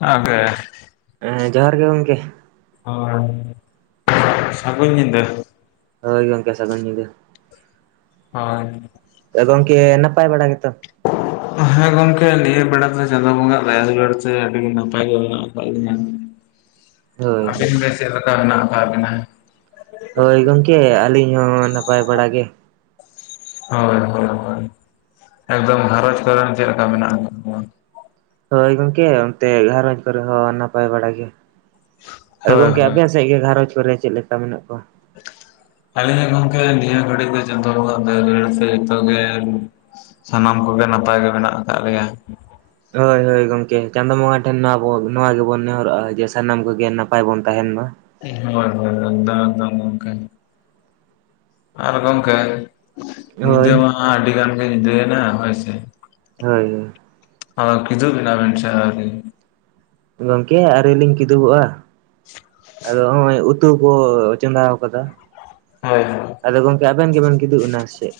ᱟᱜᱮ ᱦᱮᱸ ᱡᱚᱦᱟᱨ ᱜᱮ ᱜᱚᱝᱠᱮ ᱾ [inaudible] ᱥᱟᱹᱜᱩᱱ ᱧᱤᱫᱟᱹ ᱾ ᱦᱚᱭ ᱜᱚᱝᱠᱮ ᱥᱟ. ᱜᱩᱱ ᱧᱤᱫᱟᱹ ᱾ ᱦᱚᱭ, ᱮ ᱜᱚᱝᱠᱮ ᱱᱟᱯᱟᱭ ᱵᱟᱲᱟ ᱜᱮᱛᱚ? [inaudible] ᱦᱮᱸ ᱜᱚᱝᱠᱮ ᱱᱤᱭᱟᱹ ᱵᱮᱲᱟ ᱫᱚ ᱪᱟᱸᱫᱳ ᱵᱚᱸᱜᱟ ᱟᱜ ᱫᱟᱭᱟ ᱫᱩᱞᱟᱹᱲ ᱛᱮ ᱟᱹᱰᱤ ᱱᱟᱯᱟᱭ ᱜᱮ ᱢᱮᱱᱟᱜ ᱟᱠᱟᱫ ᱞᱤᱧᱟᱹ ᱾ ᱦᱳᱭ ᱟᱹᱵᱤᱱ ᱜᱮ ᱪᱮᱫᱞᱮᱠᱟ ᱢᱮᱱᱟᱜ ᱠᱟ ᱵᱤᱱᱟ? ᱦᱳᱭ ᱜᱚᱝᱠᱮ ᱟᱹᱞᱤᱧ ᱦᱚᱸ ᱱᱟᱯᱟᱭ ᱵᱟᱲᱟ ᱜᱮ ᱾ ᱦᱳᱭ ᱦᱳᱭ ᱦᱳᱭ ᱮᱠᱫᱚᱢ ᱜᱷᱟᱨᱚᱸᱡᱽ ᱠᱚᱨᱮᱱ ᱪᱮᱫ ᱞᱮᱠᱟ ᱢᱮᱱᱟᱜ ᱟᱠᱟᱫ ᱠᱚᱣᱟ? ᱦᱳᱭ ᱜᱚᱝᱠᱮ ᱚᱱᱛᱮ ᱜᱷᱟᱨᱚᱡᱽ ᱠᱚᱨᱮ ᱦᱚᱸ ᱱᱟᱯᱟᱭ ᱵᱟᱲᱟ ᱜᱮ ᱾ ᱮ ᱦᱳᱭ ᱜᱚᱝᱠᱮ ᱦᱳᱭ ᱟᱵᱮ ᱥᱮᱫ ᱜᱮ ᱜᱷᱟᱸᱷᱟᱨᱚᱡᱽ ᱠᱚᱨᱮ ᱪᱮᱫ ᱞᱮᱠᱟ ᱢᱮᱱᱟᱜ ᱠᱚᱣᱟ? ᱟᱹᱞᱤᱧᱟᱜ ᱜᱚᱢᱠᱮ ᱱᱤᱭᱟ ᱜᱷᱟᱹᱲᱤᱡ ᱪᱟᱸᱫᱚ ᱵᱚᱸᱜᱟ ᱫᱟᱭᱟ ᱫᱩᱞᱟᱹᱲ ᱛᱮ ᱡᱚᱛᱚ ᱜᱮ ᱥᱟᱱᱟᱢ ᱠᱚᱜᱮ ᱱᱟᱯᱟᱭ ᱜᱮ ᱢᱮᱱᱟᱜ ᱟᱠᱟᱫ ᱞᱮᱭᱟ᱾ ᱦᱳᱭ ᱦᱳᱭ, ᱜᱚᱢᱠᱮ ᱪᱟᱸᱫᱚ ᱵᱚᱸᱜᱟ ᱴᱷᱮᱱ ᱱᱚᱣᱟ ᱵᱚ ᱱᱚᱣᱟ ᱜᱮᱵᱚᱱ ᱱᱮᱦᱚᱨᱚᱜᱼᱟ ᱡᱮ ᱥᱟᱱᱟᱢ ᱠᱚᱜᱮ ᱱᱟᱯᱟᱭ ᱵᱚᱱ ᱛᱟᱦᱮᱱ ᱢᱟ᱾ ᱦᱳᱭ ᱦᱳᱭ ᱮᱠᱫᱚᱢ ᱮᱠᱫᱚᱢ ᱜᱚᱢᱠᱮ, ᱟᱨ ᱜᱚᱢᱠᱮ ᱧᱤᱫᱟᱹ ᱦᱳᱭ ᱢᱟ ᱟᱹᱰᱤ ᱜᱟᱱ ᱜᱮ ᱧᱤᱫᱟᱹᱭᱮᱱᱟ ᱦᱳᱭ ᱥᱮ ᱦᱳᱭ᱾ ᱦᱳᱭ ᱠᱤᱫᱷᱩᱯ ᱮᱱᱟ ᱵᱤᱱ ᱥᱮ ᱟᱹᱣᱨᱤ? ᱜᱚᱢᱠᱮ ᱟᱹᱣᱨᱤ ᱞᱤᱧ ᱠᱤᱫᱩᱚᱜᱼᱟ, ᱟᱨᱚ ᱦᱚᱸᱜᱼᱚᱭ ᱩᱛᱩ ᱠᱚ ᱪᱚᱸᱫᱟ ᱟᱠᱟᱫᱟ᱾ ᱦᱳᱭ, ᱦᱳᱭ᱾ ᱟᱫᱚ ᱜᱚᱢᱠᱮ ᱟᱵᱤᱱ ᱜᱮᱵᱮᱱ ᱜᱤᱫᱩᱵ ᱮᱱᱟ ᱥᱮ ᱪᱮᱫ?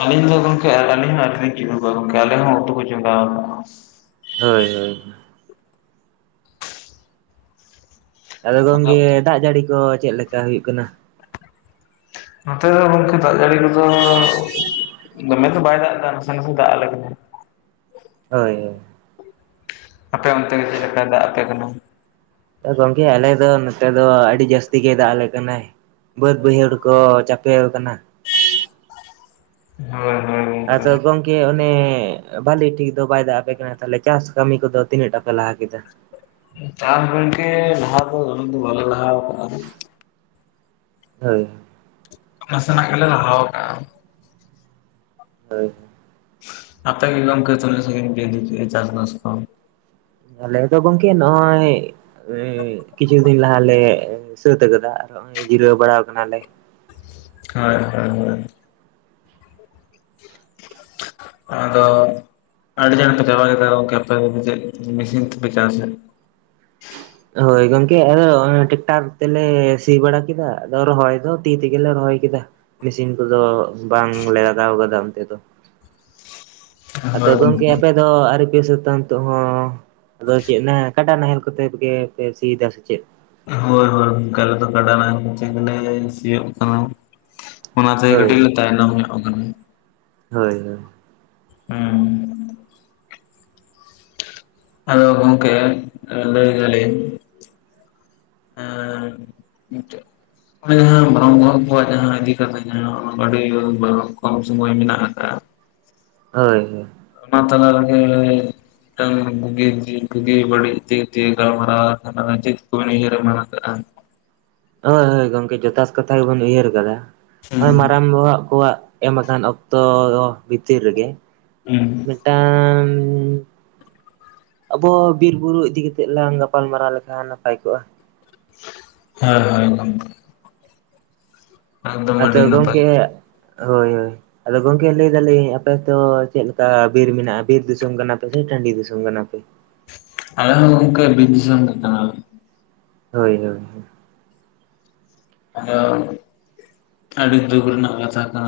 ᱟᱹᱞᱤᱧ ᱫᱚ ᱜᱚᱢᱠᱮ ᱟᱹᱞᱤᱧ ᱦᱚᱸ ᱟᱹᱰᱤ ᱞᱤᱧ ᱪᱮᱫᱚᱜᱼᱟ, ᱜᱚᱝᱠᱮ ᱟᱞᱮ ᱦᱚᱸ ᱩᱛᱩ ᱠᱚ ᱪᱚᱸᱜᱟᱣ ᱟᱠᱟᱜ ᱦᱳᱭ ᱦᱳᱭ᱾ ᱟᱫᱚ ᱠᱟᱜᱼᱟ᱾ ᱜᱚᱢᱠᱮ ᱫᱟᱜ ᱡᱟᱹᱲᱤ ᱠᱚ ᱪᱮᱫ ᱞᱮᱠᱟ ᱦᱩᱭᱩᱜ ᱠᱟᱱᱟ? ᱱᱚᱛᱮ ᱫᱚ ᱜᱚᱝᱠᱮ ᱫᱟᱜ ᱡᱟᱹᱲᱤ ᱠᱚᱫᱚ ᱫᱚᱢᱮ ᱫᱚ ᱵᱟᱭ ᱫᱟᱜ ᱮᱫᱟ, ᱱᱟᱥᱮ ᱱᱟᱥᱮ ᱫᱟᱜ ᱟᱞᱮ ᱠᱟᱱᱟ᱾ ᱦᱳᱭ, ᱦᱳᱭ᱾ ᱟᱯᱮ ᱚᱱᱛᱮ ᱫᱚ ᱪᱮᱫ ᱞᱮᱠᱟᱭ ᱫᱟᱜ ᱟᱯᱮ ᱠᱟᱱᱟ? ᱜᱚᱢᱠᱮ ᱟᱞᱮ ᱫᱚ ᱱᱚᱛᱮ ᱫᱚ ᱟᱹᱰᱤ ᱡᱟᱹᱥᱛᱤ ᱜᱮᱭ ᱫᱟᱜ ᱟᱞᱮ ᱠᱟᱱᱟᱭ᱾ ᱵᱟᱹᱫᱽ ᱵᱟᱹᱭᱦᱟᱹᱲ ᱠᱚ ᱪᱟᱯᱮ ᱟᱠᱟᱱᱟ᱾ ᱦᱳᱭ, ᱦᱳᱭ᱾ ᱜᱚᱝᱠᱮ ᱟᱫᱚ ᱜᱚᱢᱠᱮ ᱚᱱᱮ ᱵᱟᱹᱜᱤ ᱴᱷᱤᱠ ᱫᱚ ᱵᱟᱭ ᱫᱟᱜ ᱟᱯᱮ ᱠᱟᱱᱟ, ᱛᱟᱦᱞᱮ ᱪᱟᱥ ᱠᱟᱹᱢᱤ ᱠᱚᱫᱚ ᱛᱤᱱᱟᱹᱜ ᱴᱟᱜ ᱯᱮ ᱞᱟᱦᱟ ᱠᱮᱫᱟ? ᱪᱟᱥ ᱜᱚᱢᱠᱮ ᱞᱟᱦᱟ ᱫᱚ ᱵᱟᱞᱮ ᱞᱟᱦᱟ ᱟᱠᱟᱱᱟ ᱚᱸ᱾ ᱦᱳᱭ᱾ ᱱᱟᱥᱮᱱᱟᱜ ᱜᱮᱞᱮ ᱞᱟᱦᱟᱣ ᱠᱟᱜᱼᱟ᱾ ᱦᱳᱭ᱾ ᱟᱯᱮ‌ ᱜᱮ ᱜᱚᱝᱠᱮ‌ ᱛᱤᱱᱟᱹᱜ ᱥᱟᱺᱜᱤᱧ ᱯᱮ ᱤᱫᱤ ᱠᱮᱜᱼᱟ ᱪᱟᱥᱼᱵᱟᱥ ᱠᱚ? ᱟᱞᱮ ᱫᱚ ᱜᱚᱝᱠᱮ ᱱᱚᱜ-ᱚᱭᱼᱼ ᱮᱻᱭ ᱠᱤᱪᱷᱩ ᱫᱤᱱ ᱞᱟᱦᱟ ᱞᱮ ᱥᱟᱹᱛ ᱠᱟᱫᱟ ᱟᱨ ᱦᱚᱸᱜᱼᱚᱭ ᱡᱤᱨᱟᱹᱣ ᱵᱟᱲᱟᱣ ᱠᱟᱱᱟ ᱞᱮ᱾ ᱦᱤᱭ, ᱦᱳᱭ, ᱦᱳᱭ᱾ ᱟᱫᱚ ᱟᱰᱤ ᱪᱟᱬ ᱫᱚᱯᱮ ᱨᱟᱦᱚᱭ ᱪᱟᱵᱟ ᱜᱚᱜ ᱠᱮᱜ ᱟᱯᱮ ᱪᱮᱜ ᱯᱮ ᱢᱤᱥᱤᱱ ᱛᱮᱯᱮ ᱪᱟᱥᱟ? ᱦᱳᱭ ᱜᱚᱝᱠᱮ ᱟᱫᱚ ᱚᱱᱮ ᱴᱮᱠᱴᱟᱨ ᱛᱮᱞᱮ ᱥᱤ ᱵᱟᱲᱟ ᱠᱮᱫᱟ, ᱟᱫᱚ ᱨᱚᱦᱚᱭ ᱫᱚ ᱛᱤ ᱛᱮᱜᱮ ᱞᱮ ᱨᱚᱦᱚᱭ ᱠᱮᱫᱟ᱾ ᱢᱮᱥᱤᱱ ᱠᱩᱫᱚ ᱵᱟᱝ ᱞᱮ ᱞᱟᱜᱟᱣ ᱠᱟᱫᱟ ᱚᱱᱛᱮ ᱫᱚ᱾ ᱟᱫᱚ ᱜᱚᱝᱠᱮ ᱟᱯᱮ ᱫᱚ ᱟᱣᱨᱤ ᱯᱮ ᱥᱟᱹᱛᱟ ᱱᱤᱛᱚᱜ ᱦᱚᱸ ᱟᱫᱚ ᱪᱮᱜ ᱱᱟ ᱠᱟᱰᱟ ᱱᱟᱦᱮᱞ ᱠᱚᱛᱮ ᱜᱮ ᱯᱮ ᱥᱤᱭ ᱫᱟ ᱥᱮ ᱪᱮᱫ? ᱦᱳᱭ ᱦᱳᱭ, ᱚᱱᱠᱟ ᱟᱞᱮ ᱫᱚ ᱠᱟᱰᱟ ᱱᱟᱦᱮᱞ‌ ᱠᱚᱛᱮ ᱜᱮ ᱞᱮ ᱥᱤᱭᱳᱜ ᱠᱟᱱᱟ᱾ ᱚᱱᱟ ᱛᱮ ᱦᱳᱭ ᱠᱟᱹᱴᱤᱡ ᱞᱮ ᱛᱟᱭᱱᱚᱢ ᱧᱚᱜ ᱠᱟᱱᱟ᱾ ᱦᱳᱭ, ᱦᱳᱭ᱾ ᱦᱩᱸᱻᱩᱸ᱾ ᱟᱫᱚ ᱜᱚᱝᱠᱮ ᱮ ᱞᱟᱹᱭ ᱫᱟᱹᱞᱤᱧ ᱟᱸᱜ ᱟᱸᱜ ᱢᱤᱫᱴᱮᱜ ᱱᱚᱜ-ᱚᱸᱭ ᱡᱟᱦᱟᱸ [inaudible] ᱠᱚᱣᱟᱜ ᱡᱟᱦᱟᱸ ᱤᱫᱤ ᱠᱟᱛᱮᱜ ᱡᱟᱦᱟᱸ ᱟᱹᱰᱤ ᱵᱚᱨᱚ ᱠᱚᱢ ᱥᱩᱢᱚᱭ ᱢᱤᱱᱟᱜ ᱟᱠᱟᱜᱼᱟ᱾ ᱦᱳᱭ, ᱦᱳᱭ᱾ ᱚᱱᱟ ᱛᱟᱞᱟ ᱨᱮᱜᱮ ᱴᱟᱝ ᱜᱩᱜᱤ ᱫᱤᱱ ᱵᱩᱜᱤ ᱵᱟᱹᱲᱤᱡ ᱛᱤ ᱛᱤᱱ ᱜᱟᱞᱢᱟᱨᱟᱣ ᱟᱠᱟᱱᱟ ᱡᱮ ᱪᱮᱫᱜ ᱠᱚᱵᱮᱱ ᱩᱭᱦᱟᱹᱨ ᱢᱟᱨᱟᱝ ᱟᱠᱟᱜ-ᱟ? ᱦᱳᱭ ᱦᱳᱭ ᱜᱚᱝᱠᱮ ᱡᱚᱛᱷᱟᱥ ᱠᱟᱛᱷᱟ ᱜᱮᱵᱮᱱ ᱩᱭᱦᱟᱹᱨ ᱠᱟᱫᱟ ᱦᱩᱸ ᱮᱢ ᱢᱟᱨᱟᱝ ᱵᱚᱦᱚᱜ ᱠᱚᱣᱟᱜᱼᱼ ᱮᱢ ᱟᱠᱟᱱ ᱚᱠᱛᱚ ᱵᱷᱤᱛᱤᱨ ᱨᱮᱜᱮᱼᱼ ᱦᱩᱸ ᱢᱤᱫᱴᱟᱝᱼᱼ ᱟᱵᱚ ᱵᱤᱨ ᱵᱩᱨᱩ ᱤᱫᱤ ᱠᱮᱛᱮᱜ ᱞᱟᱝ ᱜᱟᱯᱟᱞ ᱢᱟᱨᱟᱣ ᱞᱮᱠᱷᱟᱱ ᱱᱟᱯᱟᱭ ᱠᱚᱜ-ᱟ᱾ ᱦᱮᱸ ᱦᱚᱭ ᱮᱠᱫᱚᱢ᱾ ᱟᱫᱚ ᱟᱹᱰᱤ ᱱᱟᱯᱟᱭ ᱜᱚᱝᱠᱮ ᱦᱳᱭ ᱦᱳᱭᱼᱼ ᱟᱫᱚ ᱜᱚᱝᱠᱮ ᱞᱟᱹᱭ ᱫᱟᱞᱤᱧ ᱟᱯᱮ ᱛᱚ ᱪᱮᱜ ᱞᱮᱠᱟ ᱵᱤᱨ ᱢᱮᱱᱟᱜ-ᱟ ᱵᱤᱨ ᱫᱤᱥᱚᱢ ᱠᱟᱱᱟ ᱯᱮ ᱥᱮ ᱴᱟᱸᱰᱤ ᱫᱤᱥᱚᱢ ᱠᱟᱱᱟ ᱯᱮ? ᱟᱞᱮ ᱦᱚᱸ ᱜᱚᱝᱠᱮ ᱵᱤᱨ ᱫᱤᱥᱚᱢ ᱠᱟᱱᱟ ᱞᱮ᱾ ᱦᱳᱭ ᱦᱳᱭ ᱦᱚᱭ᱾ [inaudible] ᱟᱹᱰᱤ ᱫᱩᱠ ᱨᱮᱱᱟᱜ ᱠᱟᱛᱷᱟ ᱠᱟᱱᱟ᱾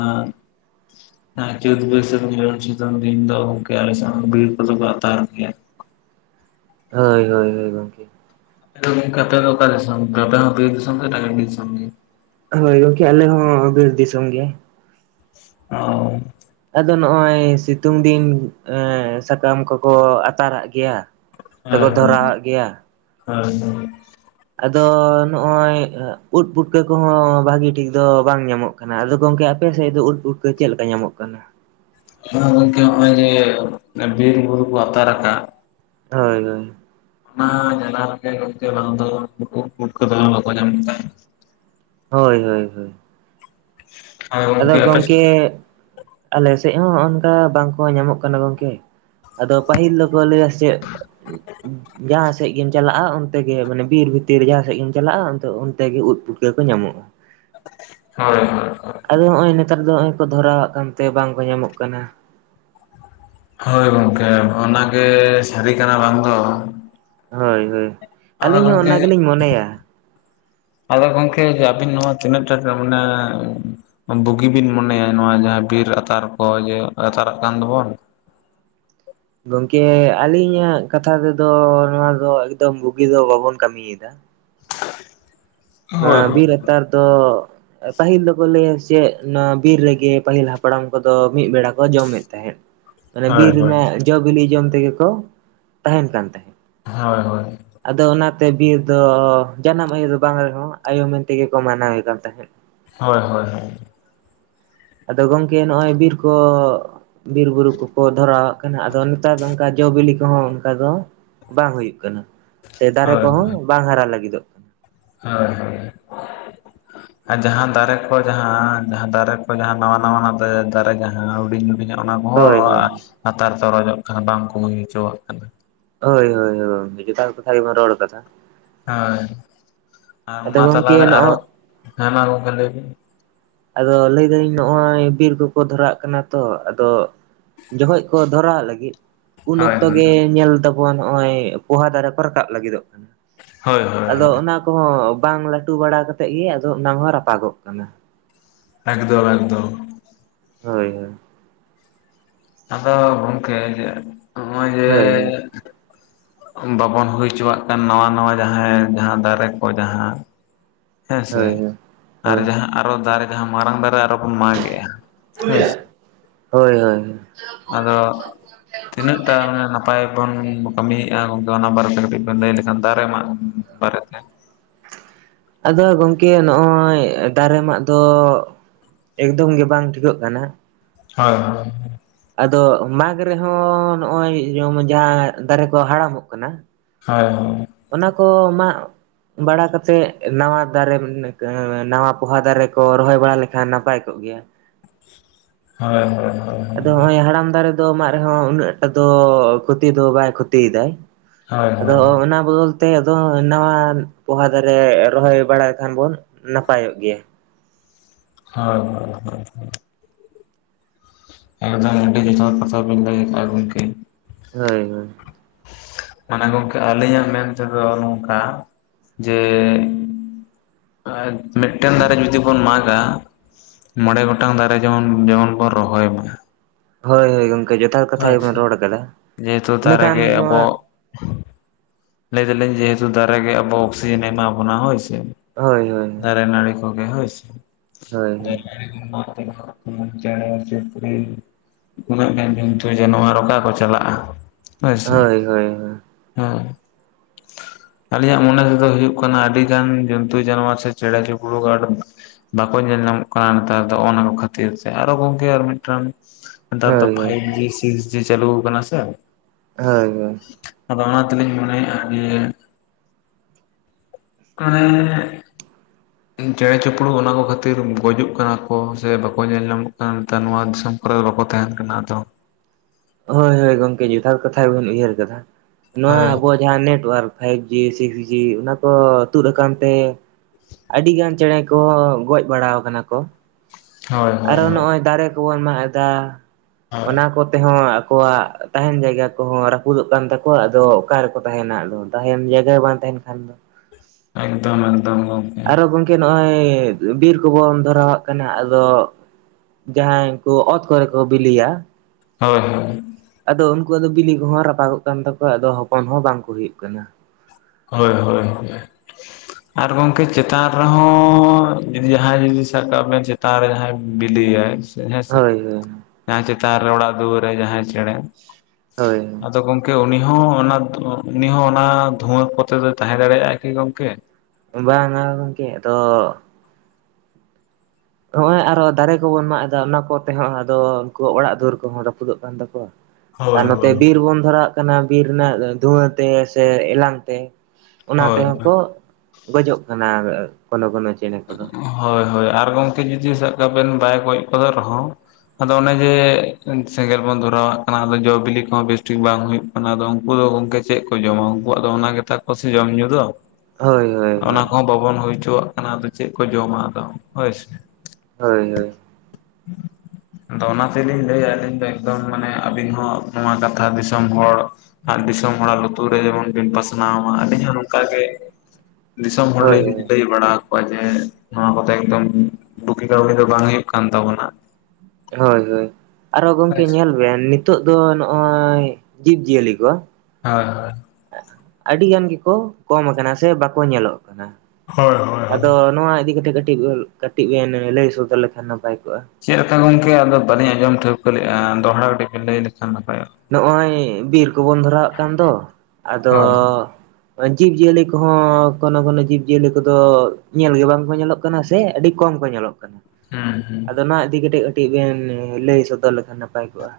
ᱟᱨ ᱪᱟᱹᱛ ᱵᱟᱹᱭᱥᱟᱹᱠ ‌ᱢᱤᱞᱚᱱ ᱥᱤᱛᱩᱝ ᱫᱤᱱ ᱫᱚ ᱚᱝᱠᱮ‌ ᱟᱞᱮ ᱥᱮᱜ ᱦᱚᱸ ᱵᱤᱨ ᱠᱚᱫᱚ ᱠᱚ ᱟᱛᱟᱨ‌ ᱠᱮᱭᱟ ᱾ ᱦᱳᱭ ᱦᱳᱭ‌‌ ᱦᱳᱭ ᱜᱚᱝᱠᱮ᱾ ᱟᱫᱚ ᱜᱚᱝᱠᱮ ᱟᱯᱮ ᱫᱚ ᱚᱠᱟ ᱫᱤᱥᱚᱢ ᱯᱮ‌ ᱟᱯᱮ ᱦᱚᱸ ᱵᱤᱨ ᱫᱤᱥᱚᱢ ᱥᱮ‌ ᱴᱟᱸᱰᱤ ‌ᱫᱤᱥᱚᱢ ‌ᱜᱮ? ᱦᱳᱭ ᱜᱚᱝᱠᱮ ᱟᱞᱮ ᱦᱚᱸ ᱵᱤᱨ ᱫᱤᱥᱚᱢ ᱜᱮ᱾ [inaudible] ᱟᱫᱚ ᱱᱚᱜ-ᱚᱭ ᱥᱤᱛᱩᱝ ᱫᱤᱱ ᱮᱸ ᱥᱟᱠᱟᱢ ᱠᱚᱠᱚ ᱟᱛᱟᱨᱟᱜ ᱜᱮᱭᱟ᱾ ᱦᱚᱭ ᱥᱮᱠᱚ ᱦᱚᱭ ᱫᱷᱚᱨᱟᱣᱟᱜ ᱜᱮᱭᱟ ᱦᱚᱭ ᱦᱚᱭ᱾ ᱟᱫᱚ ᱱᱚᱜ-ᱚᱭ ᱚᱜ ᱩᱫ ᱯᱩᱴᱠᱟᱹ ᱠᱚᱦᱚᱸ ᱵᱷᱟᱜᱤ ᱴᱷᱤᱠ ᱫᱚ ᱵᱟᱝ ᱧᱟᱢᱚᱜ ᱼᱼ ᱠᱟᱱᱟ ᱟᱫᱚ ᱜᱚᱝᱠᱮ ᱟᱯᱮ ᱥᱮᱡ ᱫᱚ ᱩᱫ ᱯᱩᱴᱠᱟᱹ ᱪᱮᱜ ᱞᱮᱠᱟ ᱧᱟᱢᱚᱜ ᱠᱟᱱᱟ? ᱟᱫᱚ ᱜᱚᱝᱠᱮ ᱱᱚᱜ-ᱚᱭ ᱡᱮ ᱵᱤᱨ ᱵᱩᱨᱩ ᱠᱚ ᱟᱛᱟᱨ ᱟᱠᱟᱜᱼᱼ ᱦᱳᱭ ᱦᱳᱭ᱾ ᱢᱟ ᱡᱟᱞᱮᱫ ᱛᱮ ᱱᱚᱱᱛᱮ ᱵᱟᱝ ᱫᱚ ᱱᱩᱠᱩ ᱯᱩᱴᱠᱟᱹ ᱫᱚᱦᱚᱸ ᱵᱟᱠᱚ ᱧᱟᱢ ᱵᱟᱭ ᱛᱟᱦᱮᱫ ᱼᱼ ᱦᱳᱭ ᱦᱳᱭ ᱦᱳᱭ᱾ ᱦᱳᱭ ᱟᱫᱚ ᱜᱚᱝᱠᱮ ᱟᱯᱮ ᱥᱮᱫ ᱜᱚᱝᱠᱮᱜᱼᱼ ᱟᱞᱮ ᱥᱮᱡ ᱦᱚᱸ ᱦᱚᱸᱜ-ᱚᱝᱠᱟ ᱵᱟᱝ ᱠᱚ ᱧᱟᱢᱚᱜ ᱠᱟᱱᱟ ᱜᱚᱝᱠᱮ ᱟᱫᱚ ᱯᱟᱦᱤᱞ ᱫᱚᱠᱚ ᱞᱟᱹᱭᱟᱥᱼᱼ ᱥᱮᱫ ᱡᱟᱦᱟᱸᱥᱼᱼ ᱥᱮᱜ ᱜᱮᱢ ᱪᱟᱞᱟᱜ-ᱟ ᱚᱱᱛᱮ ᱜᱮ ᱢᱟᱱᱮ ᱵᱤᱨ ᱵᱷᱤᱛᱤᱨ ᱡᱟᱦᱟᱸ ᱥᱮᱜ ᱜᱮᱢ ᱪᱟᱞᱟᱜ-ᱟ ᱚᱱᱛᱮ ᱚᱱᱛᱮ ᱜᱮ ᱩᱫ ᱯᱩᱴᱠᱟᱹ ᱠᱚ ᱧᱟᱢᱚᱜ᱾ ᱦᱚᱭ ᱦᱚᱭ ᱦᱚᱼᱼ ᱟᱫᱚ ᱦᱚᱸᱜ-ᱚᱭ ᱱᱮᱛᱟᱨ ᱫᱚ ᱚᱭ ᱠᱚ ᱫᱷᱚᱨᱟᱣᱟᱜ ᱠᱟᱱ ᱛᱮ ᱵᱟᱝ ᱠᱚ ᱧᱟᱢᱚᱜ ᱠᱟᱱᱟ᱾ ᱦᱳᱭ ᱜᱚᱝᱠᱮ ᱚᱱᱟᱜᱮ ᱥᱟᱹᱨᱤ ᱠᱟᱱᱟ ᱵᱟᱝ ᱫᱚ? ᱦᱳᱭ ᱦᱳᱭ ᱟᱫᱚ ᱟᱹᱞᱤᱧ ᱦᱚᱸ ᱚᱱᱟ ᱜᱚᱝᱠᱮ ᱜᱮᱞᱤᱧ ᱢᱚᱱᱮᱭᱟ ᱾ ᱟᱫᱚ ᱜᱚᱝᱠᱮ ᱟᱵᱤᱱ ᱱᱚᱣᱟ ᱛᱤᱱᱟᱹᱜ ᱴᱟ ᱢᱟᱱᱮᱻ ᱵᱩᱜᱤᱵᱤᱱ ᱢᱚᱱᱮᱭᱟ ᱱᱚᱣᱟ ᱡᱟᱦᱟᱸ ᱵᱤᱨ ᱟᱛᱟᱨ ᱠᱚ ᱡᱮ ᱟᱛᱟᱨᱟᱜ ᱠᱟᱱ ᱫᱚᱵᱚᱱ? ᱜᱚᱝᱠᱮ ᱟᱹᱞᱤᱧᱟᱜ ᱠᱟᱛᱷᱟ ᱛᱮᱫᱚ ᱱᱚᱣᱟ ᱫᱚ ᱮᱠᱫᱚᱢ ᱵᱩᱜᱤ ᱫᱚ ᱵᱟᱵᱚᱱ ᱠᱟᱹᱢᱤᱭᱮᱫᱟ ᱾ [inaudible] ᱦᱳᱭ ᱱᱚᱣᱟ ᱦᱳᱭ ᱵᱤᱨ ᱟᱛᱟᱨ ᱫᱚ ᱯᱟᱹᱦᱤᱞ ᱫᱚᱠᱚ ᱞᱟᱹᱭᱟ ᱥᱮᱜ ᱱᱚᱣᱟ ᱵᱤᱨ ᱨᱮᱜᱮ ᱯᱟᱹᱦᱤᱞ ᱦᱟᱯᱲᱟᱢ ᱠᱚᱫᱚ ᱢᱤᱫ ᱵᱮᱲᱟ ᱠᱚ ᱡᱚᱢᱮᱫ ᱛᱟᱦᱮᱸᱫ ᱚᱱᱮ ᱦᱳᱭ ᱵᱤᱨ ᱦᱳᱭ ᱨᱮᱱᱟᱜ ᱡᱚ ᱵᱤᱞᱤ ᱡᱚᱢ ᱛᱮᱜᱮ ᱠᱚ ᱛᱟᱦᱮᱱ ᱠᱟᱱ ᱛᱟᱦᱮᱸᱫ ᱾ ᱦᱳᱭ ᱦᱳᱭ, ᱟᱫᱚ ᱚᱱᱟᱛᱮ ᱵᱤᱨ ᱫᱚ ᱡᱟᱱᱟᱢ ᱟᱭᱩ ᱫᱚ ᱵᱟᱝ ᱨᱮᱦᱚᱸ ᱟᱭᱳ ᱢᱮᱱ ᱛᱮᱜᱮ ᱠᱚ ᱢᱟᱱᱟᱣᱮᱫ ᱠᱟᱱ ᱛᱟᱦᱮᱸᱫ ᱾ ᱦᱳᱭ ᱦᱳᱭ ᱦᱳᱭ ᱾ ᱟᱫᱚ ᱜᱚᱢᱠᱮ ᱱᱚᱜᱼᱚᱭ ᱵᱤᱨ ᱠᱚ ᱵᱤᱨ ᱵᱩᱨᱩ ᱠᱚᱠᱚ ᱫᱷᱚᱨᱟᱣᱟᱜ ᱠᱟᱱᱟ ᱟᱫᱚ ᱱᱮᱛᱟᱨ ᱫᱚ ᱚᱱᱠᱟ ᱡᱚ ᱵᱤᱞᱤ ᱠᱚᱦᱚᱸ ᱚᱱᱠᱟ ᱫᱚ ᱵᱟᱝ ᱦᱩᱭᱩᱜ ᱠᱟᱱᱟ ᱥᱮ ᱫᱟᱨᱮ ᱦᱳᱭ ᱠᱚᱦᱚᱸ ᱵᱟᱝ ᱦᱟᱨᱟ ᱞᱟᱹᱜᱤᱫᱚᱜ ᱾ ᱦᱳᱭ ᱦᱳᱭ ᱾ ᱟᱨ ᱡᱟᱦᱟᱸ ᱫᱟᱨᱮ ᱠᱚ ᱡᱟᱦᱟᱸ -ᱫᱟᱨᱮ ᱠᱚ ᱡᱟᱦᱟᱸ ᱱᱟᱣᱟ-ᱱᱟᱣᱟ ᱱᱟᱛᱮ ᱫᱟᱨᱮ ᱡᱟᱦᱟᱸ ᱦᱩᱰᱤᱧ ᱚᱱᱟ ᱦᱳᱭ ᱦᱳᱭ ᱠᱚᱦᱚᱸ ᱟᱛᱟᱨ ᱛᱚᱨᱚᱡᱚᱜ ᱠᱟᱱᱟ ᱵᱟᱝ ᱠᱚ ᱦᱩᱭ ᱚᱪᱚᱣᱟᱜ ᱠᱟᱱᱟ᱾ ᱦᱳᱭ- ᱦᱳᱭ -ᱦᱳᱭ ᱡᱚᱛᱦᱟᱛ ᱠᱟᱛᱷᱟ ᱜᱮ ᱵᱤᱱ ᱨᱚᱲ ᱟᱠᱟᱫᱟ ᱦᱳᱭ ᱟᱨ ᱟᱫᱚ ᱚᱱᱟ ᱜᱚᱝᱠᱮ ᱛᱟᱞᱟᱨᱮ ᱟᱨᱚ ᱱᱚᱜᱼᱚᱭ ᱦᱮᱢᱟ ᱜᱚᱝᱠᱮ ᱞᱟᱹᱭ ᱵᱤᱱ ᱟᱫᱚ ᱞᱟᱹᱭᱫᱟᱞᱤᱧ ᱱᱚᱜᱼᱚᱭ ᱵᱤᱨ ᱠᱚᱠᱚ ᱫᱷᱚᱨᱟᱣᱟᱜ ᱠᱟᱱᱟ ᱛᱚ ᱟᱫᱚ ᱡᱠᱷᱚᱡ ᱠᱚ ᱫᱷᱚᱨᱟᱣᱟᱜ ᱞᱟᱹᱜᱤᱫ ᱩᱱ ᱦᱳᱭ ᱚᱠᱛᱚ ᱜᱮ ᱧᱮᱞ ᱛᱟᱵᱚᱱ ᱱᱚᱜ ᱚᱭ ᱯᱚᱦᱟ ᱫᱟᱨᱮ ᱠᱚ ᱨᱟᱠᱟᱵ ᱞᱟᱹᱜᱤᱫᱚᱜ ᱠᱟᱱᱟ ᱦᱳᱭ ᱦᱳᱭ ᱟᱫᱚ ᱦᱳᱭ ᱚᱱᱟ ᱠᱚᱦᱚᱸ ᱵᱟᱝ ᱞᱟᱹᱴᱩ ᱵᱟᱲᱟ ᱠᱟᱛᱮ ᱜᱮ ᱟᱫᱚ ᱚᱱᱟ ᱦᱚᱸ ᱨᱟᱯᱟᱜᱚᱜ ᱠᱟᱱᱟ᱾ ᱮᱠᱫᱚᱢ-ᱮᱠᱫᱚᱢ ᱦᱳᱭ-ᱦᱳᱭ ᱟᱫᱚ ᱜᱚᱝᱠᱮ ᱱᱚᱜ ᱚᱭ ᱡᱮᱻ ᱦᱳᱭ ᱵᱟᱵᱚᱱ ᱦᱩᱭ ᱦᱚᱪᱚᱣᱟᱜ ᱠᱟᱱ ᱱᱟᱣᱟ-ᱱᱟᱣᱟ ᱡᱟᱦᱟᱸ-ᱡᱟᱦᱟᱸ ᱫᱟᱨᱮ ᱠᱚ ᱡᱟᱦᱟᱸ ᱦᱮᱸ ᱥᱮ ᱦᱳᱭ ᱟᱨ ᱦᱳᱭ ᱡᱟᱦᱟᱸ ᱟᱨᱚ ᱫᱟᱨᱮ ᱡᱟᱦᱟᱸ ᱢᱟᱨᱟᱝ ᱫᱟᱨᱮ ᱟᱨᱚ ᱵᱚᱱ ᱢᱟᱜᱮᱼᱟ᱾ ᱦᱳᱭ-ᱦᱳᱭ ᱟᱫᱚ ᱛᱤᱱᱟᱹᱜ ᱴᱟ ᱢᱟᱱᱮ ᱱᱟᱯᱟᱭ ᱵᱚᱱ ᱠᱟᱹᱢᱤᱭᱮᱫᱼᱟ ᱜᱚᱢᱠᱮ ᱚᱱᱟ ᱵᱟᱨᱮᱛᱮ ᱠᱟᱹᱴᱤᱡ ᱵᱤᱱ ᱞᱟᱹᱭ ᱞᱮᱠᱷᱟᱱ ᱫᱟᱨᱮ ᱢᱟᱜ ᱵᱟᱨᱮᱛᱮ ᱟᱫᱚ ᱜᱚᱝᱠᱮ ᱱᱚᱜᱼᱚᱭ ᱫᱟᱨᱮ ᱢᱟᱜ ᱫᱚᱻ ᱮᱠᱫᱚᱢ ᱜᱮ ᱵᱟᱝ ᱴᱷᱤᱠᱚᱹᱜ ᱠᱟᱱᱟ᱾ ᱦᱚᱭ-ᱦᱚᱭ ᱟᱫᱚ ᱢᱟᱜᱽ ᱨᱮᱦᱚᱸ ᱱᱚᱜᱼᱚᱭ ᱡᱮᱢᱚᱱ ᱡᱟᱦᱟᱸ ᱫᱟᱨᱮ ᱠᱚ ᱦᱟᱲᱟᱢᱚᱜ ᱠᱟᱱᱟ ᱦᱳᱭ-ᱦᱳᱭ ᱚᱱᱟ ᱠᱚ ᱢᱟᱜᱽ ᱵᱟᱲᱟ ᱠᱟᱛᱮᱫ ᱱᱟᱣᱟ ᱫᱟᱨᱮ ᱱᱟᱣᱟ ᱯᱚᱦᱟ ᱫᱟᱨᱮ ᱠᱚ ᱨᱚᱦᱚᱭ ᱵᱟᱲᱟ ᱞᱮᱠᱷᱟᱱ ᱱᱟᱯᱟᱭ ᱠᱚᱜ ᱜᱮᱭᱟ᱾ ᱦᱚᱭ-ᱦᱚᱭ-ᱦᱚᱭ ᱟᱫᱚ ᱦᱚᱸᱜᱼᱚᱭ ᱦᱟᱲᱟᱢ ᱫᱟᱨᱮ ᱫᱚ ᱢᱟᱜ ᱨᱮᱦᱚᱸ ᱩᱱᱟᱹᱜ ᱴᱟᱜ ᱫᱚ ᱠᱷᱚᱛᱤ ᱫᱚ ᱵᱟᱭ ᱠᱷᱚᱛᱤᱭᱮᱫᱟᱭ᱾ ᱦᱳᱭ ᱟᱫᱚ ᱦᱳᱭ ᱦᱳᱭ ᱦᱳᱭ ᱚᱱᱟ ᱵᱚᱫᱚᱞ ᱛᱮ ᱫᱚ ᱱᱟᱣᱟ ᱯᱚᱦᱟ ᱫᱟᱨᱮ ᱨᱚᱦᱚᱭ ᱵᱟᱲᱟᱭ ᱠᱷᱟᱱ ᱵᱚᱱ ᱱᱟᱯᱟᱭᱚᱜ ᱜᱮᱭᱟ᱾ ᱦᱚᱭ-ᱦᱚᱭ-ᱦᱚᱭ ᱟᱫᱚ ᱟᱰᱤ ᱡᱚᱛᱷᱟᱛ ᱠᱟᱛᱷᱟ ᱵᱤᱱ ᱞᱟᱹᱭ ᱟᱠᱟᱜ ᱟ ᱜᱚᱢᱠᱮ ᱦᱳᱭ-ᱦᱳᱭ ᱢᱟᱱᱮ ᱜᱚᱢᱠᱮ ᱟᱹᱞᱤᱧᱟᱜ ᱢᱮᱱ ᱛᱮᱫᱚ ᱱᱚᱝᱠᱟ ᱡᱮ ᱢᱤᱫᱴᱟ. ᱝ ᱫᱟᱨᱮ ᱡᱩᱫᱤ ᱵᱚᱱ ᱢᱟᱜᱟ ᱢᱚᱬᱮ ᱜᱚᱴᱟᱝ ᱫᱟᱨᱮ ᱡᱮᱢᱚᱱ- ᱡᱮᱢᱚᱱ ᱵᱚᱱ ᱨᱚᱦᱚᱭ ᱢᱟ ᱦᱳᱭ-ᱦᱳᱭ ᱜᱚᱢᱠᱮ ᱡᱚᱛᱷᱟᱛ ᱠᱟᱛᱷᱟ ᱦᱳᱭ ᱥᱮ ᱜᱮᱵᱤᱱ ᱨᱚᱲ ᱠᱟᱫᱟ ᱡᱮᱦᱮᱛᱩ ᱫᱟᱨᱮ ᱤᱱᱟᱹᱠᱷᱟᱱ ᱜᱮ ᱱᱚᱣᱟ ᱟᱵᱚ ᱞᱟᱹᱭ ᱫᱟᱞᱤᱧ ᱡᱮ ᱦᱮᱛᱩ ᱫᱟᱨᱮ ᱜᱮ ᱟᱵᱚ ᱚᱠᱥᱤᱡᱮᱱ ᱮᱢᱟ ᱵᱚᱱᱟ ᱦᱚᱭ ᱥᱮ ᱦᱳᱭ- ᱦᱳᱭ ᱫᱟᱨᱮ-ᱱᱟᱹᱲᱤ ᱠᱚ ᱜᱮ ᱦᱳᱭ ᱥᱮ ᱦᱳᱭ ᱦᱳᱭ ᱢᱚᱪᱟ ᱥᱤᱯᱤ ᱩᱱᱟᱹᱜ ᱜᱟᱱ ᱡᱟᱺᱛᱩ ᱡᱟᱱᱣᱟᱨ ᱠᱟ ᱠᱚ ᱪᱟᱞᱟᱜᱼᱟ ᱦᱳᱭ ᱥᱮ ᱦᱮᱸ ᱟ. ᱞᱤᱧᱟᱜ ᱢᱚᱱᱮ ᱛᱮ ᱫᱚ ᱦᱩᱭᱩᱜ ᱠᱟᱱᱟ, ᱟᱰᱤ ᱜᱟᱱ ᱡᱚᱱᱛᱩ ᱡᱟᱱᱣᱟᱨ ᱪᱮᱬᱮ ᱪᱤᱯᱨᱩ ᱠᱟᱴ ᱵᱟᱠᱚ ᱧᱮᱞ ᱧᱟᱢᱚᱜ ᱠᱟᱱᱟ ᱱᱮᱛᱟᱨ ᱫᱚ ᱚᱱᱟ ᱠᱷᱟᱹᱛᱤᱨ ᱛᱮ ᱟᱨᱚ ᱜᱚᱢᱠᱮ ᱟᱨ ᱢᱤᱫ ᱴᱟ. ᱱ ᱦᱳᱭ ᱱᱮᱛᱟᱨ ᱫᱚ ᱦᱳᱭ ᱦᱳᱭ ᱯᱷᱟᱭᱤᱵᱷ ᱡᱤ ᱥᱤᱠᱥ ᱡᱤ ᱪᱟᱹᱞᱩ ᱟᱠᱟᱱᱟ ᱥᱮ, ᱦᱳᱭ-ᱦᱳᱭ ᱟᱫᱚ ᱚᱱᱟᱛᱮᱞᱤᱧ ᱢᱚᱱᱮᱭᱮᱫ ᱟ ᱡᱮ ᱚᱟᱱᱮ [unintelligible] ᱪᱮᱬᱮ ᱪᱤᱯᱲᱩᱫ ᱚᱱᱟ ᱠᱚ ᱠᱷᱟᱹᱛᱤᱨ ᱜᱚᱡᱩᱜ ᱠᱟᱱᱟ ᱠᱚ ᱥᱮ ᱵᱟᱠᱩ ᱧᱮᱞ ᱧᱟᱢᱚᱜ ᱠᱟᱱᱟ ᱱᱮᱛᱟᱨ ᱱᱚᱣᱟ ᱫᱤᱥᱚᱢ ᱠᱚᱨᱮ ᱫᱚ ᱵᱟᱠᱚ ᱛᱟᱦᱮᱸᱱ ᱠᱟᱱᱟ ᱟᱫᱚ ᱦᱳᱭ, ᱦᱳᱭ ᱜᱚᱢᱠᱮ ᱡᱚᱛᱷᱟᱛ ᱠᱟᱛᱷᱟ ᱜᱮᱵᱚᱱ ᱩᱭᱦᱟᱹᱨ ᱟᱠᱟᱫᱟ, ᱱᱚᱣᱟ ᱦᱮᱸ ᱟᱵᱩᱣᱟᱜ ᱡᱟᱦᱟᱸ network five G, six G ᱚᱱᱟ ᱠᱚ ᱛᱩᱫ ᱟᱠᱟᱱ ᱛᱮ, ᱟᱰᱤᱜᱟᱱ ᱪᱮᱬᱮ ᱠᱚᱸ ᱜᱚᱡ ᱵᱟᱲᱟᱣ ᱠᱟᱱᱟ ᱠᱚ ᱦᱳᱭ ᱦᱳᱭ ᱟᱨᱚ ᱦᱳᱭ ᱱᱚᱜᱼᱚᱭ ᱫᱟᱨᱮ ᱠᱚᱵᱚᱱ ᱢᱟᱜ ᱮᱫᱟ, ᱦᱳᱭ ᱚᱱᱟ ᱠᱚᱛᱮ ᱦᱚᱸ ᱟᱠᱩᱣᱟᱜᱼᱼ ᱛᱟᱦᱮᱱ ᱡᱟᱭᱜᱟ ᱠᱚᱦᱚᱸ ᱨᱟᱯᱩᱫᱚᱜ ᱠᱟᱱ ᱛᱟᱠᱚᱣᱟ ᱟᱫᱚ ᱚᱠᱟ ᱨᱮ ᱠᱚ ᱛᱟᱦᱮᱱᱟ ᱟᱫᱚ ᱛᱟᱦᱮᱱ ᱡᱟᱭᱜᱟ ᱵᱟᱝ ᱛᱟᱦᱮᱱ ᱠᱷᱟᱱ ᱫᱚ ᱮᱠᱫᱚᱢ, ᱮᱠᱫᱚᱢ ᱜᱚᱢᱠᱮ ᱟᱨᱚ ᱦᱚ ᱜᱚᱝᱠᱮ ᱱᱚᱜᱼᱚᱭ ᱵᱤᱨ ᱠᱚᱵᱩᱱ ᱫᱷᱚᱨᱟᱣᱼᱟᱜ ᱠᱟᱱᱟ ᱟᱫᱚ᱾ ᱡᱟᱦᱟᱸᱭ ᱠᱚ ᱚᱛ ᱠᱚᱨᱮ ᱠᱚ ᱵᱤᱞᱤᱭᱟ, ᱦᱳᱭ, ᱦᱳᱭ ᱟᱫᱚ ᱩᱱᱠᱩᱣᱟᱜ ᱫᱚ ᱵᱤᱞᱤ ᱠᱚᱦᱚᱸ ᱨᱟᱯᱟᱜᱼᱚᱜ ᱠᱟᱱ ᱛᱟᱠᱩᱣᱟ ᱟᱫᱚ ᱦᱚᱯᱚᱱ ᱦᱚᱸ ᱵᱟᱝ ᱠᱚ ᱦᱩᱭᱩᱜ ᱠᱟᱱᱟ᱾ ᱦᱳᱭ, ᱦᱳᱭ, ᱦᱳᱭ ᱟᱨ ᱜᱚᱢᱠᱮ ᱪᱮᱛᱟᱱ ᱨᱮ ᱦᱚᱸ ᱡᱩᱫᱤ ᱡᱟᱦᱟᱸᱭ ᱡᱩᱫᱤ ᱥᱟᱵ ᱠᱟᱜ ᱢᱮ ᱪᱮᱛᱟᱱ ᱨᱮ ᱡᱟᱦᱟᱸᱭ ᱵᱤᱞᱤᱭᱼᱟᱭ᱾ ᱦᱮᱸᱥᱮ, ᱦᱳᱭ ᱦᱳᱭ ᱡᱟᱦᱟᱸ ᱪᱮᱛᱟᱱ ᱨᱮ ᱚᱲᱟᱜ ᱫᱩᱣᱟᱹᱨ ᱨᱮ ᱡᱟᱦᱟᱸᱭ ᱪᱮᱬᱮ ᱦᱳᱭ ᱟᱫᱚ ᱜᱚᱢᱠᱮ ᱩᱱᱤ ᱦᱚᱸ ᱚᱱᱟ ᱩᱱᱤ ᱦᱚᱸ ᱚᱱᱟ ᱫᱷᱩᱣᱟᱹ ᱠᱚᱛᱮ ᱫᱚᱭ ᱛᱟᱦᱮᱸ ᱫᱟᱲᱮᱭᱟᱜᱼᱟ ᱠᱤ ᱜᱚᱝᱠᱮ ᱵᱟᱝᱼᱟ ᱜᱚᱢᱠᱮ ᱟᱫᱚ ᱱᱚᱜᱼᱚᱭ ᱟᱨᱚ ᱫᱟᱨᱮ ᱠᱚᱵᱚᱱ ᱢᱟᱜ ᱮᱫᱟ ᱚᱱᱟ ᱠᱚᱛᱮ ᱦᱚᱸ ᱟᱫᱚ ᱩᱱᱠᱩ ᱚᱲᱟᱜ ᱫᱩᱣᱟᱹᱨ ᱠᱚᱦᱚᱸ ᱨᱟᱹᱯᱩᱫᱚᱜ ᱠᱟᱱ ᱛᱟᱠᱩᱣᱟ᱾ ᱦᱳᱭ ᱟᱨ ᱱᱚᱛᱮ ᱦᱳᱭ ᱵᱤᱨ ᱵᱚᱱ ᱫᱷᱚᱨᱟᱜ ᱠᱟᱱᱟ ᱵᱤᱨ ᱨᱮᱱᱟᱜ ᱫᱷᱩᱣᱟᱹ ᱛᱮ ᱥᱮ ᱮᱞᱟᱝ ᱛᱮ, ᱚᱱᱟ ᱦᱳᱭ ᱛᱮᱦᱚᱸ ᱠᱚ ᱜᱚᱡᱚᱜ ᱠᱟᱱᱟ ᱠᱚᱱᱳ ᱠᱳᱱᱳ ᱪᱮᱬᱮ ᱠᱚ ᱫᱚ ᱦᱳᱭ, ᱦᱳᱭ ᱟᱨ ᱜᱚᱢᱠᱮ ᱡᱩᱫᱤ ᱥᱟᱵ ᱠᱟᱵᱤᱱ ᱵᱟᱭ ᱜᱚᱡ ᱜᱚᱫᱚᱜ ᱨᱮ ᱦᱚᱸ ᱟᱫᱚ ᱚᱱᱮ ᱡᱮ ᱥᱮᱸᱜᱮᱞ ᱵᱚᱱ ᱫᱷᱚᱨᱟᱣᱼᱟᱜ ᱠᱟᱱᱟ ᱟᱫᱚ ᱡᱚ ᱵᱤᱞᱤ ᱠᱚᱦᱚᱸ ᱵᱮᱥ ᱴᱷᱤᱠ ᱵᱟᱝ ᱦᱳᱭᱳᱜ ᱠᱟᱱᱟ᱾ ᱚᱱᱟ ᱫᱚ ᱩᱱᱠᱩ ᱫᱚ ᱜᱚᱝᱠᱮ ᱪᱮᱫ ᱠᱚ ᱡᱚᱢᱟ ᱩᱱᱠᱩᱣᱼᱟᱜ ᱫᱚ ᱚᱱᱟ ᱜᱮᱛᱟ ᱠᱚ ᱥᱮ ᱡᱚᱢ ᱧᱩᱸ ᱫᱚ᱾ ᱦᱳᱭ ᱦᱳᱭ ᱚᱱᱟ ᱦᱳᱭ ᱠᱚ ᱦᱚᱸ ᱵᱟᱵᱚᱱ ᱦᱩᱭ ᱦᱚᱪᱚᱣᱟᱜ ᱠᱟᱱᱟ ᱟᱫᱚ ᱪᱮᱫ ᱠᱚ ᱡᱚᱢᱟ ᱟᱫᱚ ᱦᱳᱭᱥᱮ ᱦᱳᱭ, ᱦᱳᱭ ᱦᱮᱸ [inaudible] ᱟᱫᱚ ᱚᱱᱟ ᱛᱮᱞᱤᱧ ᱞᱟᱹᱭᱮᱫ ᱟᱹᱞᱤᱧ ᱫᱚ ᱮᱠᱫᱚᱢ ᱢᱟᱱᱮ ᱟᱵᱤᱱ ᱦᱚᱸ ᱱᱚᱣᱟ ᱠᱟᱛᱷᱟ ᱫᱤᱥᱚᱢ ᱦᱚᱲ, ᱟᱨ ᱫᱤᱥᱚᱢ ᱦᱚᱲᱟᱜ ᱞᱩᱛᱩᱨ ᱨᱮ ᱡᱮᱢᱚᱱ ᱵᱤᱱ ᱯᱟᱥᱱᱟᱣᱟ ᱟᱹᱰᱤ ᱦᱚᱸ ᱱᱚᱝ ᱠᱟᱜᱮ ᱫᱤᱥᱚᱢ ᱦᱳᱭ ᱦᱚᱲᱞᱤᱞ ᱞᱟᱹᱭ ᱵᱟᱲᱟ᱾ [inaudible] ᱡᱮ ᱱᱚᱣᱟ ᱠᱚ ᱫᱚ ᱮᱠᱫᱚᱢ ᱵᱩᱜᱤ ᱠᱟᱹᱣᱰᱤ ᱫᱚ ᱵᱟᱝ ᱦᱩᱭᱩᱜ ᱠᱟᱱ ᱛᱟᱵᱚᱱᱟ᱾ ᱦᱳᱭ, ᱦᱳᱭ ᱟᱨᱚ ᱜᱚᱝᱠᱮ ᱦᱳᱭ ᱧᱮᱞ ᱵᱮᱱ ᱱᱤᱛᱚᱜ ᱫᱚ ᱱᱚᱜᱼᱚᱭ ᱡᱤᱵᱽ ᱡᱤᱭᱟᱹᱞᱤ ᱠᱚ᱾ ᱦᱳᱭ ᱟᱹᱰᱤ ᱜᱟᱱ ᱜᱮᱠᱚ ᱠᱚᱢ ᱟᱠᱟᱱᱟ ᱥᱮ ᱵᱟᱠᱚ ᱧᱮᱞᱚᱜ ᱠᱟᱱᱟ, ᱾ ᱦᱳᱭ ᱦᱳᱭ ᱦᱳᱭ ᱟᱫᱚ ᱱᱚᱣᱟ ᱤᱫᱤ ᱠᱟᱛᱮᱫ ᱠᱟᱹᱴᱤᱡ, ᱠᱟᱹᱴᱤᱡ ᱵᱮᱱ ᱞᱟᱹᱭ ᱥᱚᱫᱚᱨ ᱞᱮᱠᱷᱟᱱ ᱱᱟᱯᱟᱭ ᱠᱚᱜᱼᱟ᱾ ᱪᱮᱫ ᱞᱮᱠᱟ ᱜᱚᱝᱠᱮ ᱟᱫᱚ ᱵᱟᱹᱞᱤᱧ ᱟᱸᱡᱚᱢ ᱴᱷᱟᱹᱣᱠᱟᱹ ᱞᱮᱫᱼᱟ ᱫᱚᱦᱲᱟ ᱠᱟᱹᱴᱤᱡ ᱵᱮᱤᱱ ᱞᱟᱹᱭ ᱞᱮᱠᱷᱟᱱ ᱱᱟᱯᱟᱭᱚᱜᱼᱟ᱾ ᱱᱚᱜᱼᱚᱸᱚᱭ ᱵᱤᱨ ᱠᱚᱵᱚᱱ ᱫᱷᱚᱨᱟᱣᱟᱜ ᱠᱟᱱ ᱫᱚ ᱟᱫᱚ, ᱦᱳᱭ ᱡᱤᱵᱽᱡᱤᱭᱟᱹᱞᱤ ᱠᱚ ᱦᱚᱸ ᱠᱚᱱᱳ ᱠᱳᱱᱳ ᱡᱤᱵᱽᱡᱤᱭᱟᱹᱞᱤ ᱠᱚᱫᱚ ᱧᱮᱞ ᱜᱮ ᱵᱟᱝ ᱠᱚ ᱧᱮᱞᱚᱜ ᱠᱟᱱᱟ᱾ ᱠᱟᱱᱟ ᱥᱮ ᱟᱹᱰᱤ ᱠᱚᱢ ᱠᱚ ᱧᱮᱞᱚᱜ ᱠᱟᱱᱟ, ᱦᱩᱸ ᱦᱩᱸ ᱟᱫᱚ ᱚᱱᱟ ᱤᱫᱤ ᱠᱟᱹᱴᱤᱡ ᱵᱮᱱ ᱞᱟᱹᱭ ᱥᱚᱫᱚᱨ ᱞᱮᱠᱷᱟᱱ ᱱᱟᱯᱟᱭ ᱠᱚᱜᱼᱟ᱾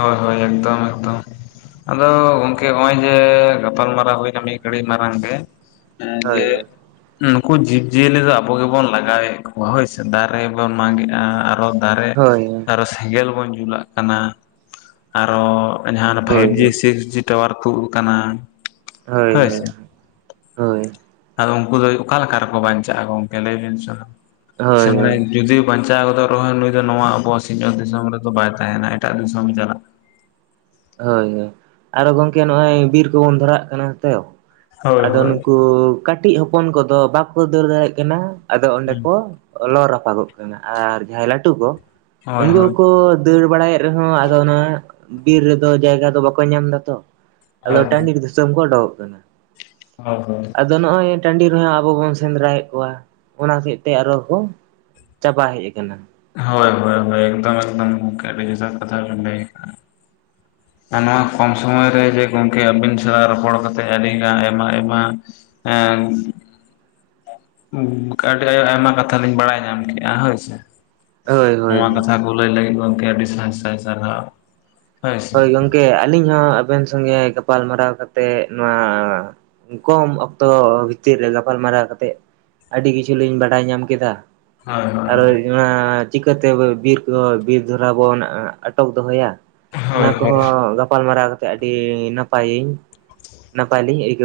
ᱦᱳᱭ ᱦᱳᱭ ᱮᱠᱫᱚᱢ ᱮᱠᱫᱚᱢ ᱟᱫᱚ ᱜᱚᱝᱠᱮ ᱱᱚᱜᱼᱚᱭ ᱡᱮ ᱜᱟᱯᱟᱞᱢᱟᱨᱟᱣ ᱦᱩᱭᱱᱟ ᱢᱤᱫ ᱜᱷᱟᱹᱲᱤᱡ ᱢᱟᱲᱟᱝ ᱨᱮᱼᱼ ᱦᱮᱸ ᱡᱮ ᱦᱳᱭ ᱱᱩᱠᱩ ᱡᱤᱵ ᱡᱤᱭᱟᱹᱞᱤ ᱫᱚ ᱟᱵᱚ ᱜᱮᱵᱚᱱ ᱞᱟᱜᱟᱭᱮᱫ ᱠᱚᱣᱟ ᱦᱳᱭᱥᱮ ᱫᱟᱨᱮᱵᱚᱱ ᱢᱟᱜᱮᱫᱽ ᱟᱨᱚ ᱫᱟᱨᱮ ᱦᱳᱭ ᱟᱨᱚ ᱥᱮᱸᱜᱮᱞ ᱵᱚᱱ ᱡᱩᱞᱟᱜ ᱠᱟᱱᱟ ᱟᱨᱚ ᱡᱟᱦᱟᱸ ᱚᱱᱮ ᱯᱷᱟᱭᱤᱵ ᱦᱳᱭ ᱡᱤ ᱥᱤᱠᱥᱡᱤ ᱴᱟᱣᱟᱨ ᱛᱩᱫ ᱠᱟᱱᱟ, ᱦᱳᱭ ᱦᱳᱭ ᱦᱳᱭ ᱟᱫᱚ ᱩᱝᱠᱩ ᱫᱚ ᱚᱠᱟ ᱞᱮᱠᱟ ᱨᱮᱠᱚ ᱵᱟᱧᱪᱟᱜ-ᱟ ᱜᱚᱝᱠᱮ ᱞᱟᱹᱭ ᱵᱤᱱ ᱥᱮ ᱦᱳᱭ ᱦᱳᱭ ᱢᱟᱱᱮ ᱡᱩᱫᱤ ᱵᱟᱧᱪᱟᱣ ᱜᱚᱫᱚᱜ ᱨᱮᱦᱚᱸᱭ ᱱᱩᱭ ᱫᱚ ᱱᱚᱣᱟ ᱟᱵᱚᱣᱟᱜ ᱥᱤᱧᱚᱛ ᱫᱤᱥᱚᱢ ᱨᱮᱫᱚ ᱵᱟᱭ ᱛᱟᱦᱮᱱᱟ ᱮᱴᱟᱜ ᱫᱤᱥᱚᱢᱮ ᱪᱟᱞᱟᱜ-ᱟ᱾ ᱦᱳᱭ ᱦᱳᱭ ᱟᱨᱚ ᱜᱚᱝᱠᱮ ᱱᱚᱜ-ᱚᱭ ᱵᱤᱨ ᱠᱚᱵᱚᱱ ᱫᱷᱚᱨᱟᱣᱟᱜ ᱠᱟᱱᱟ ᱛᱚ, ᱦᱳᱭ ᱟᱫᱚ ᱦᱳᱭ ᱱᱩᱠᱩ ᱠᱟᱹᱴᱤᱡ ᱦᱚᱯᱚᱱ ᱠᱚᱫᱚ ᱵᱟᱠᱚ ᱫᱟᱹᱲ ᱫᱟᱲᱮᱜ ᱠᱟᱱᱟ ᱟᱫᱚ ᱚᱸᱰᱮ ᱠᱚ ᱞᱚ ᱨᱟᱯᱟᱜᱚᱜ ᱠᱟᱱᱟ ᱟᱨ ᱡᱟᱦᱟᱸᱭ ᱞᱟᱹᱴᱩ ᱠᱚ ᱦᱳᱭ ᱩᱱᱠᱩ ᱠᱚ ᱦᱳᱭ ᱠᱚ ᱫᱟᱹᱲ ᱵᱟᱲᱟᱭᱮᱫ ᱨᱮᱦᱚᱸ ᱟᱫᱚ ᱱᱚᱣᱟ ᱵᱤᱨ ᱨᱮᱫᱚ ᱡᱟᱭᱜᱟ ᱫᱚ ᱵᱟᱠᱚ ᱧᱟᱢ ᱫᱟᱛᱚ ᱦᱳᱭ ᱟᱫᱚ ᱴᱟᱺᱰᱤᱨ ᱫᱤᱥᱚᱢ ᱠᱚ ᱚᱰᱚ ᱠᱚᱜ ᱠᱟᱱᱟ᱾ ᱦᱚᱸ ᱦᱚᱸ ᱟᱫᱚ ᱱᱚᱜ-ᱚᱭ ᱴᱟᱺᱰᱤ ᱨᱮᱦᱚᱸ ᱟᱵᱚ ᱵᱚᱱ ᱥᱮᱸᱫᱽᱨᱟᱭᱮᱫ ᱠᱚᱣᱟ ᱚᱱᱟ ᱦᱚᱛᱮᱡ ᱛᱮ ᱟᱨᱚ ᱠᱚ ᱪᱟᱵᱟ ᱦᱮᱡ ᱟᱠᱟᱱᱟ᱾ ᱦᱳᱭ ᱦᱳᱭ ᱦᱳᱭ ᱮᱫᱚᱢ ᱮᱫᱚᱢ ᱜᱚᱝᱠᱮ ᱟᱹᱰᱤ ᱡᱚᱛᱷᱟ ᱠᱟᱛᱷᱟ ᱵᱮᱱ ᱞᱟᱹᱭ ᱠᱟᱜ-ᱟ᱾ ᱟᱨ ᱱᱚᱣᱟ ᱠᱚᱢ ᱥᱚᱢᱚᱭ ᱨᱮ ᱡᱮ ᱜᱚᱝᱠᱮ ᱟᱹᱵᱤᱱ ᱥᱟᱣ ᱨᱚᱯᱚᱲ ᱠᱟᱛᱮᱜ ᱟᱹᱰᱤᱜᱟᱱ ᱟᱭᱢᱟ ᱟᱭᱢᱟ ᱮᱸᱻᱢ ᱠᱟ ᱟᱹᱰᱤ ᱟᱭᱢᱟ ᱠᱟᱛᱷᱟ ᱞᱤᱧ ᱵᱟᱲᱟᱭ ᱧᱟᱢ ᱠᱮᱜ-ᱟ ᱦᱳᱭ ᱥᱮ᱾ ᱦᱳᱭ ᱦᱳᱭ ᱱᱚᱣᱟ ᱦᱳᱭ ᱠᱟᱛᱷᱟ ᱠᱚ ᱞᱟᱹᱭ ᱞᱟᱹᱜᱤᱫ ᱜᱚᱝᱠᱮ ᱟᱹᱰᱤ ᱥᱟᱭ ᱥᱟᱭ ᱥᱟᱨᱦᱟᱣ, ᱦᱳᱭ ᱜᱚᱝᱠᱮ ᱟᱹᱞᱤᱧ ᱦᱚᱸ ᱟᱵᱮᱱ ᱥᱚᱸᱜᱮ ᱜᱟᱯᱟᱞ ᱢᱟᱨᱟᱣ ᱠᱟᱛᱮ ᱱᱚᱣᱟ ᱠᱚᱢ ᱚᱠᱛᱚ ᱵᱷᱤᱛᱤᱨ ᱨᱮ ᱜᱟᱯᱟᱞ ᱢᱟᱨᱟᱣ ᱠᱟᱛᱮᱜ ᱟᱹᱰᱤ ᱠᱤᱪᱷᱩ ᱞᱤᱧ ᱵᱟᱰᱟᱭ ᱧᱟᱢ ᱠᱮᱫᱟ᱾ ᱦᱳᱭ ᱦᱳᱭ ᱦᱳᱭ ᱱᱚᱣᱟ ᱪᱤᱠᱟᱹᱛᱮ ᱵᱤᱨ ᱠᱚ ᱵᱤᱨ ᱫᱷᱚᱨᱟᱣ ᱵᱚᱱ ᱟᱴᱚᱠ ᱫᱚᱦᱚᱭᱟ? ᱚᱱᱟ ᱦᱳᱭ ᱦᱳᱭ ᱠᱚᱦᱚᱸ ᱜᱟᱯᱟᱞ ᱢᱟᱨᱟᱣ ᱠᱟᱛᱮ ᱟᱹᱰᱤ ᱱᱟᱯᱟᱭ, ᱱᱟᱯᱟᱭ ᱞᱤᱧ ᱟᱹᱭᱠᱟᱹᱣ